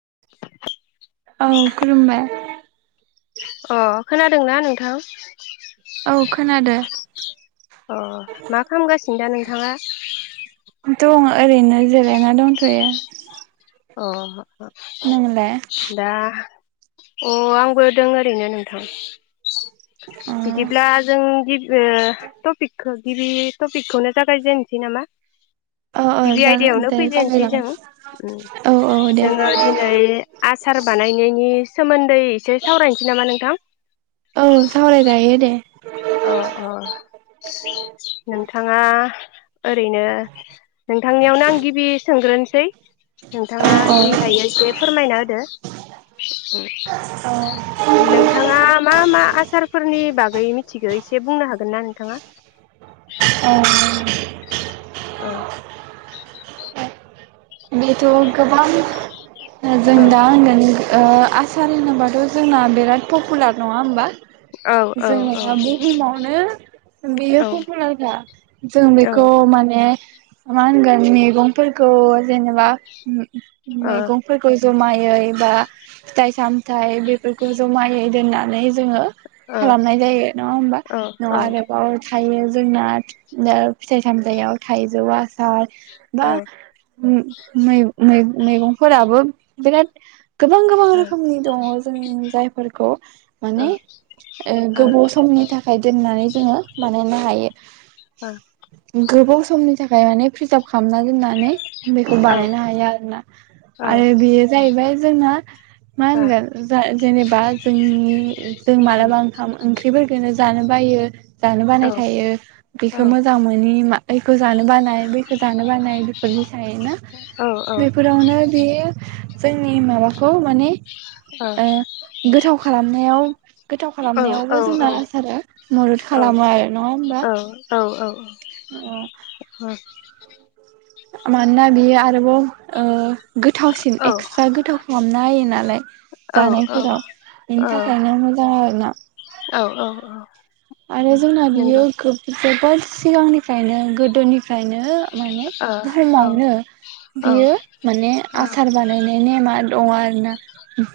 [inaudible] औ खुलुमबाय। अ खोनादोंना नोंथां? औ खोनादो। अ मा खामगासिनो दा नोंथाङा? दं ओरैनो जिरायना दंथयो। अ [unintelligible] नोंलाय? दाह अ आंबो दं ओरैनो नोंथां बिदिब्ला अ जों गि ओ टपिकखो गिबि टपिकखौनो जागायजेनसै नामा? अ अ गिबि जाग आयदायावनो दे जागाय फैजेनसै जों उम जागोन। औ औ दे जोङो दिनै आसार बानायनायनि सोमोन्दै एसे सावरायनसै नामा न नोंथां औ सावराय जायो दे। अ अ नोंथाङा ओरैनो नोंथांनियावनो आं गिबि सोंग्रोनोसै औ नोंथाङा औ जि हायो एसे फोरमायना होदो। नोंथाङा मा मा आसारफोरनि नि बागै मिथि एसे बुंनो हागोन ना नोंथाङा? अह [unintelligible] ओ बेथ गोबां ओ जों औ दा होनगोन ओ आसार होनोबाथ जोंना बिराद पपुलार नङा होमबा औ औ जोङो बुहुमावनो बेयो औ पपुलारखा जों औ ओ बेखौ माने मा होनगोन मेगंफोरखौ जेनेनेबा ओम मैगं फोरखौ जमायै बा फिथाइ सामथाइ बेफोरखौ जमायै दोननानै जोङो ओ औ खालामनाय जायो नङा होमबा औ ओ न ओ आरोबाव थायो जोंना ओ फिथाइ सामथाइ आव थाइजौ आसार बा उम मै-मै-मैगंफोराबो बिराद गोबां गोबां रोखोमनि दङ जों जायफोरखौ माने ओ गोबाव समनि थाखाय दोननानै जोङो बानायनो हायो। गोबाव समनि थाखाय माने प्रिजार्भ खालामना दोननानै बेखौ बानायनो हायो आरोना आरो बेयो जाहैबाय जोंना मा होनगोन जा जेनेबा जोंनि जों मालाबा ओंखाम ओंख्रिफोरखौनो जानो बा बायो जानो बानाय थायो बेखौ मोजां मोनोनि ओइखौ जानो बानाय बैखौ जानो बानाय बेफोरनि थायोना ओ औ बेफोरावनो बेयो जोंनि माबाखौ माने ओ गोथाव खालामनायाव गोथाव औ ओ खालामनायावबो जोंना उम आसारा मदद खालामो आरो नङा होमबा औ औ ओ औ अ मानोना बियो आरोबाव ओ गोथावसिन एक्सट्रा गोथाव खालामना हायो नालाय जानायफोराव औ बेनि थाखायनो मोजां आरो ना औ औ औ आरो उम जोंना बियो नंगौ खोब जोबोद सिगांनिफ्रायनो गोदोनिफ्रायनो माने ओ औ बुहुमावनो औ बियो माने आसार बानायनाय नेमा दङो आरो ना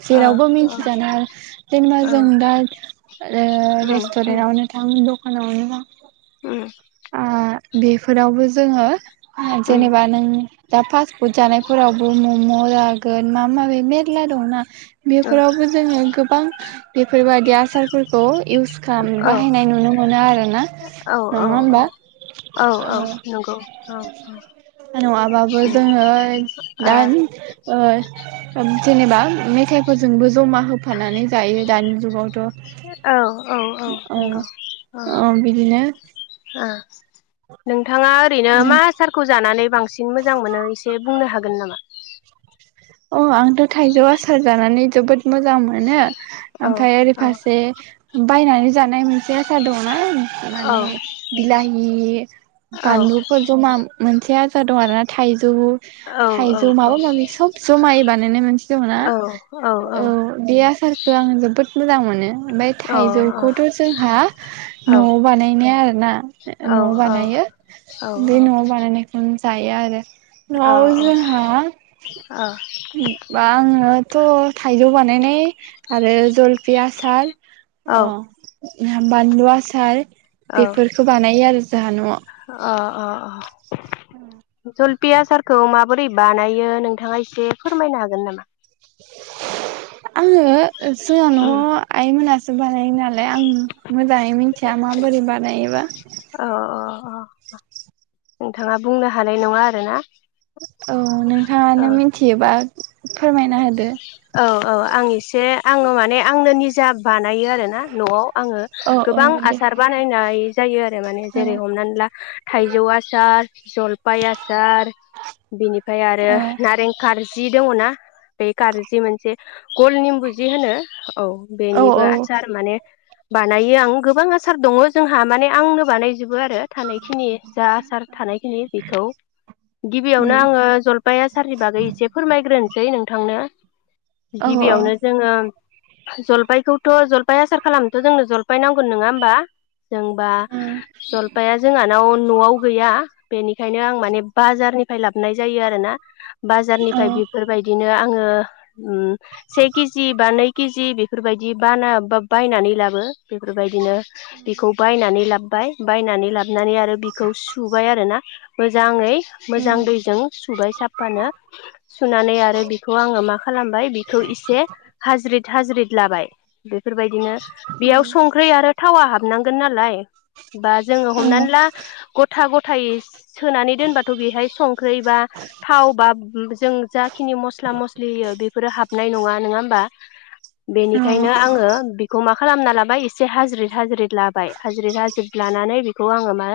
जेरावबो औ औ मिथिजानो जेनेबा औ जों दा उम रे-रेस्टुरेन उम बेेरायनो थांदो [unintelligible] उम उम बेफोरावबो जोङो हा उम जेनेबा नों दा फास फुड जानायफोरावबो मम जागोन मा माबि मेरला दंना ओ बेफोरावबो जोङो गोबां बेफोरबायदि आसारफोरखौ इउस खालाम औ बाहायनाय नुनो मोनो आरो ना औ नङा होमबा औ औ ओ नंगौ औ औ नङाबाबो जोङो दा ओ जेनेबा मेथाइ फोरजोंबो जमा होफानानै जायो दानि जुगावथ औ औ औ ओ नंगौ ओ बिदिनो ओ नोंथाङा ओरैनो मा आसारखौ जानानै बांसिन मोजां मोनो एसे बुंनो हागोन नामा अ आंथ थाइजौ आसार जानानै जोबोद मोजां मोनो औ ओमफ्राय ओरै औ फारसे बायनानै जानाय मोनसे आसार दङना औ माने बिलाहि औ बानलुफोर जमा मोनसे आसार दं आरोना थाइज जौ औ थाइजौ माबा माबि सब जमायै बानायनाय मोनसे दङ ना औ औ बे आसारखौ आं जोबोद मोजां मोनो ओमफ्राय औ औ थाइजौखौथ जोंहा नआव अ बानायनाया आरोना अ औ अ औ नआव बानायो बे नआव बानायनायखौनो दाया आरो नआव जोंहा आङोथ थाइजौ बानाय [unintelligible] आरो जलफि आसार अ बानलु आसार औ अ बेफोरखौ बानायो आरो जोहा नआव अ अ अ ओम बे आसारखौ माबोरै बानायो नोंथाङा एसे फोरमायनो हागोन नामा आङो जोंहा नआव अ आइमोना [unintelligible] [unintelligible] आं मोजाङै मिथिया माबोरै बानायोबा अ अ नोंथाङा बुंनो हानाय नङा आरोना औ औ नोंथाङानो मिथियोबा फोरमायना होदो औ औ आं एसे आङो माने आंनो निजा बानायो आरोना नआव आङो औ औ गोबां दे आसार बानायनाय जायो आरो माने जेरै हमनानै ला थाइजौ आसार जलफाय आसार बिनिफ्राय आरो औ नारें खार्जि दङ ना बे गारजि मोनसे गल निमबुजि होनो औ औ बेनिबो औ आसार माने बानायो आं गोबां आसार दङ जोंहा माने आंनो बानायजोबो आरो थानायखिनि जा आसार थानायखिनि बेखौ गिबियावनो उम आङो जलपाय आसारनि बागै एसे फोरमायग्रोनोसै नों थांनाया औ गिबियावनो जोङो जलफायखौथ जलफाय आसार खालामनोथ जोंनो जलफाय नांगोन नोङा होमबा जोंबा औ जलफाया जोंहानाव नआव गैया बेनिखायनो आं माने बाजारनिफ्राय लाब [unintelligible] जायो आरो ना औ बाजारनिफाय बेफोरबायदि दा आङो उम से केजि बा नै केजि बेफोरबायदि बाना बा बायनानै लाबो बेफोरबायदिनो बिखौ बायनानै लाब बाय बायनानै लाब नानै आरो बिखौ सुबाय आरो ना। मोजाङै औ मोजां दैजों सुबाय साफानो सुनानै आरो बिखौ आङो मा खालामबाय बिखौ इसे हाज्रिद थाज्रिद लाबाय बे फोरबायदिनो बेयाव संख्रै आरो थावा हाबनांगोन नालाय बा जोङो औ हमनानै ला गथा गथायै सोनानै दोनबाथ बेहाय संख्रै बा थाव बा उम जों जाखिनि मस स्ला मस्लि हैयो बेफोरो हाबनाय नङा। नोङा होमबा? बेनिखायनो आङो बिखौ मा खालामना लाबाय इसे हाज्रिद हाज्रिद लाबाय हाज्रिद हाज्रिद लानानै बिखौ आङो मा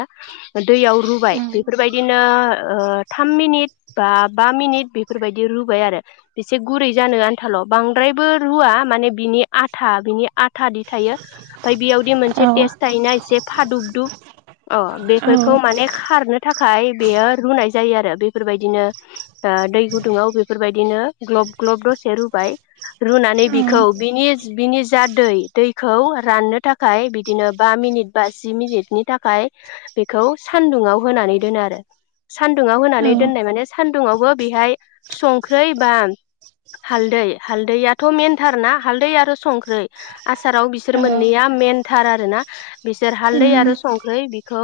दैयाव रुबाय बेफोरबायदिनो दा ओ थाम मिनिट बा बा मिनिट बेफोरबायदि रुबाय आरो बेसे गुरै जानो आन्थाल बांद्रायबो रुवा माने बिनि आथा बिनि आथादि थायो फाय बियाव बे मोनसे टेस्ट थायोना एसे फादुबदुब अ औ बेफोरखौ माने खारनो थाखाय बेयो रुनाय जायो आरो बेफोरबायदिनो ओ दै गुदुङाव बेफोरबाय दिनो ग्लब ग्लब दसे रुबाय रुनानै औ बिखौ बिनि बिनि जा दै दैखौ राननो थाखाय बिदिनो बा मिनिट बा जि मिनिटनि थाखाय बेखौ सानदुङाव होनानै दोनो आरो सानदुुङाव बिराद औ होनानै दोननाय माने सानदुुङावबो बिहाय सं ख्रै बान हालदै हालदैयाथ मेनथार ना हालदै आरो संख्रै आसाराव बिसोर मोननैया मेनथार आरोना बिसोर हालदै आरो संख्रै बिखौ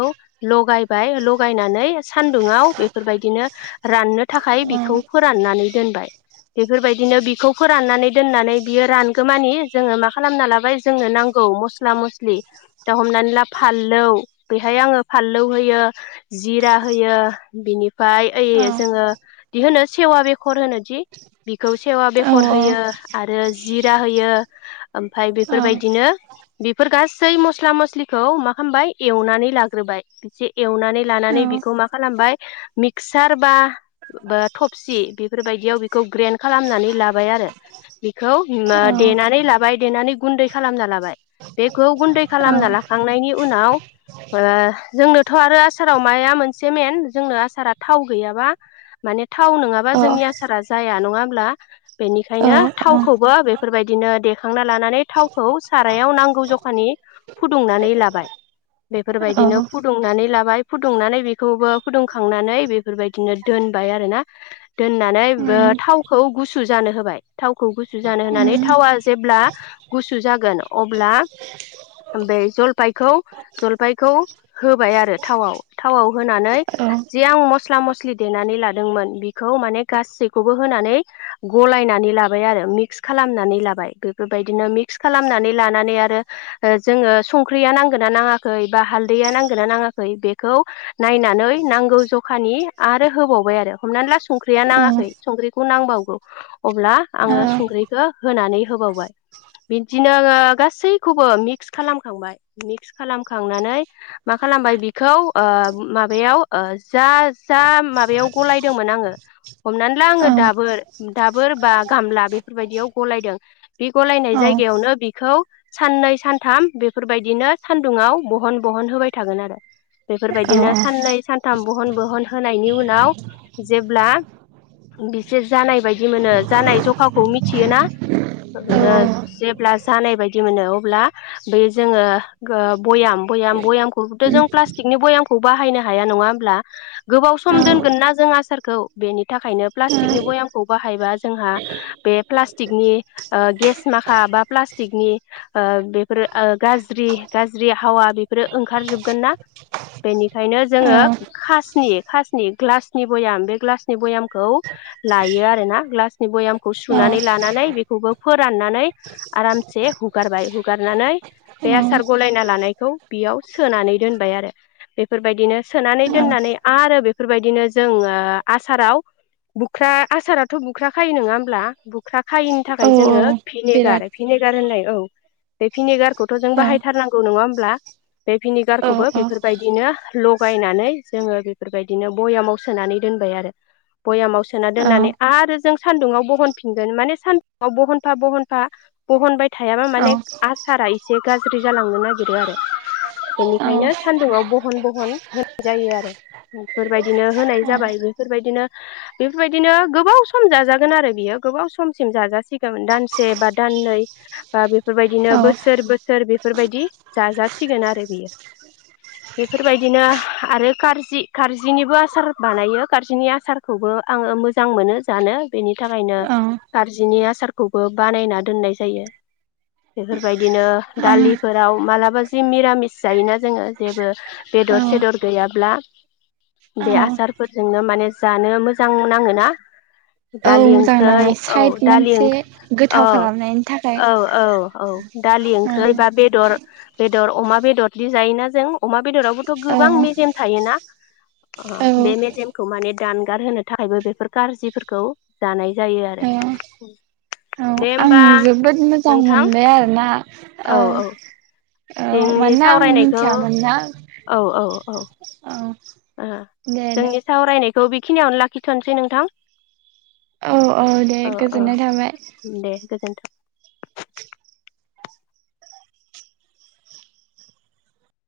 लगायबाय लगायनानै सानदुङाव बेफोरबायदिनो राननो थाखाय बिखौ फोराननानै दोनबाय बेफोरबायदिनो बिखौ फोराननानै दोननानै बियो रानगो मानि जोङो मा खालामना लाबाय जोंनो नांगौ मस्ला मस्लि दा हमनानै ला फाललौ बेहाय आङो फाललौ होयो जिरा होयो बिनिफाय ओइ औ जोङो दिहोनो सेवा बे खर होनोदि बेखौ सेवा औ बेखर होयो आरो जिरा होयो ओमफाय औ बेफोरबायदिनो बिफोर गासै मस्ला मस्लिखौ मा खामबाय एवनानै लाग्रोबाय एसे एवनानै लानानै बेखौ मा खालामबाय मिक्सार बा बो थबसि बे फोरबायदियाव बेखौ ग्रेन्ड खालामनानै लाबाय आरो बिखौ मो औ देनानै लाबाय देनानै गुन्दै खालामना लाबाय बेखौ गुन्दै खालामना लाखांनायनि उनाव ओ जोंनोथ आरो आसाराव माया मोनसे मेन जोंनो आसारा थाव गैयाबा माने थाव नङाबा आं औ जोंनि आसारा जाया नङा होमब्ला बेनिखायनो थावखौबो बेफोरबायदिनो देखांना लानानै थावखौ सारायाव नांगौ जखानि फुदुंनानै लाबाय। बेफोरबायदिनो फुदुंनानै ला लाय फुदुंनानै बेखौबो फुदुंखांनानै बेफोरबायदिनो दोनबाय आरोना दोननानै ओ थावखौ गुसु जानो होबाय थावखौ गुसु जानो होनानै थावा जेब्ला गुसु जागोन अब्ला बै जलफायखौ जलफायखौ होबाय आरो थावआव थावआव होनानै जि आं मस्ला मस्लि देनानै लादोंमोन बि खौ माने गासैखौबो होनानै गलायनानै लाबाय आरो मिक्स खालामनानै लाबाय बेफोरबायदिनो मिक्स खालामनानै लानानै आरो जोङो संख्रिया नांगोन ना नाङाखै बा हालदैया नांगोन ना नाङाखै बेखौ नायनानै नांगौ जखानि आरो होबावबाय आरो हमनानै ला संख्रिया नाङाखै संख्रिखौ नांबावगौ अब्ला आङो संख्रिखौ होनानै होबावबाय बिदिनो गासैखौबो मिक्स खालामखांबाय मिक्स खालामखांनानै मा खालामबाय बिखौ ओ माबायाव ओ जा जा माबायाव गलायदोंमोन आङो हमनानै ला आङो दाबोर दाबोर बा गामला बेफोरबायदियाव गलायदों। बे गलायनाय जायगायावनो बिखौ साननै सानथाम बेफोरबायदिनो सान्दुङाव बहन बहन होबाय थागोन आरो औ बेफोरबायदिनो साननै सान थाम बहन बहन होनायनि उनाव जे ब्ला बिसोर जानाय बायदि मोनो जानाय जखाखौ मिथियोना ओ जेब्ला जानाय बायदि मोनो अब्ला बे जोङो भयाम-भयाम भयामखौबोथ जों प्लास्टिकनि बयामखौ बाहायनो हाया नङा होमब्ला गोबाव सम दोनगोन ना जों आसार खौ बेनि थाखायनो प्लास्टिकनि बयामखौ बाहायबा जोंहा बे प्लास्टिक नि ओ गेस माखा बा प्लाकनि ओ बेफोर ओ गाज्रि गाज्रि हावा बेफोरो ओंखारजोबगोन ना बेनिखायनो जोङो खासनि-खासनि ग्लासनि बयाम बे ग्लासनि बयामखौ लायो आरोना ग्लासनि बयामखौ सुनानै लानानै बेखौबो फोराननानै आरामसे हुगारबाय हुगारनानै बे आसार गलायना लानायखौ बेयाव सोनानै दोनबाय आरो बेफोरबायदिनो सोनानै दोननानै आरो बेफोरबायदिनो जोङो आसाराव बुख्रा आसाराथ बुख्रा खायो नोङा होमब्ला बुख्रा खायैनि थाखाय जोङो भिनेगार भिनेगार होननाय औ। बे भिनेगारखौथ जों बाहायथारनांगौ नङा होमब्ला बे भिनेगारखौबो बेफोरबायदिनो लगायनानै जोङो बेफोरबायदिनो भयामाव सोनानै दोनबाय आरो बयामाव सोना दोननानै आरो जों सान्दुुङाव बहनफिनगोन माने सान्दुङाव बहनफा बहनफा बहनबाय थायाबा माने आसारा एसे गाज्रि जालांनो नागिरो आरो बेनिखायनो सान्दुुङाव बहन बहन होनाय जायो आरो बेफोरबायदिनो होनाय जाबाय बेफोरबायदिनो बेफोरबायदिनो गोबाव सम जाजागोन आरो बियो गोबाव समसिम जाजासिगोन दानसे बा दाननै बा बेफोरबायदिनो बोसोर बोसोर बेफोरबायदि जाजासिगोन आरो बियो बेफोरबायदिनो आरो कारजि-कारजिनिबो आसार बानायो कार्जिनि आसारखौबो आङो मोजां मोनो जानो बेनि थाखायनो कार्जिनि आसारखौबो बानायना दोननाय जायो बेफोरबायदिनो दालिफोराव मालाबा जि मिरामिस जायोना जोङो जेबो बेदर सेदर गैयाब्ला औ बे आसार फोरजोंनो माने जानो मोजां नाङो ना। दालि मोजां ओंख्रै नाङो साइद दालि मोनसे ओं गोथाव खालामनायनि थाखाय दालि औ ओंख्रै बा बेदर बेदर अमा बेदरदि जायोना जों अमा बेदरावबोथ औ गोबां मेजेम थायोना। औ बे मेजेमखौ माने दानगार होनो थाखायबो बेफोर कारजिफोरखौ जानाय जायो आरो। औ दे होमबा जोबोद मोजां नोंथां मोनबाय आरो ना। औ जोंनि मानोना आं सावरायनायखौ मिथियामोन ना। औ औ औ औ दे दे जोंनि सावरायनायखौ खौ बेखिनियावनो लाखिथनोसै नोंथां। औ दे गोजोननाय थाबाय। दे गोजोन्थों।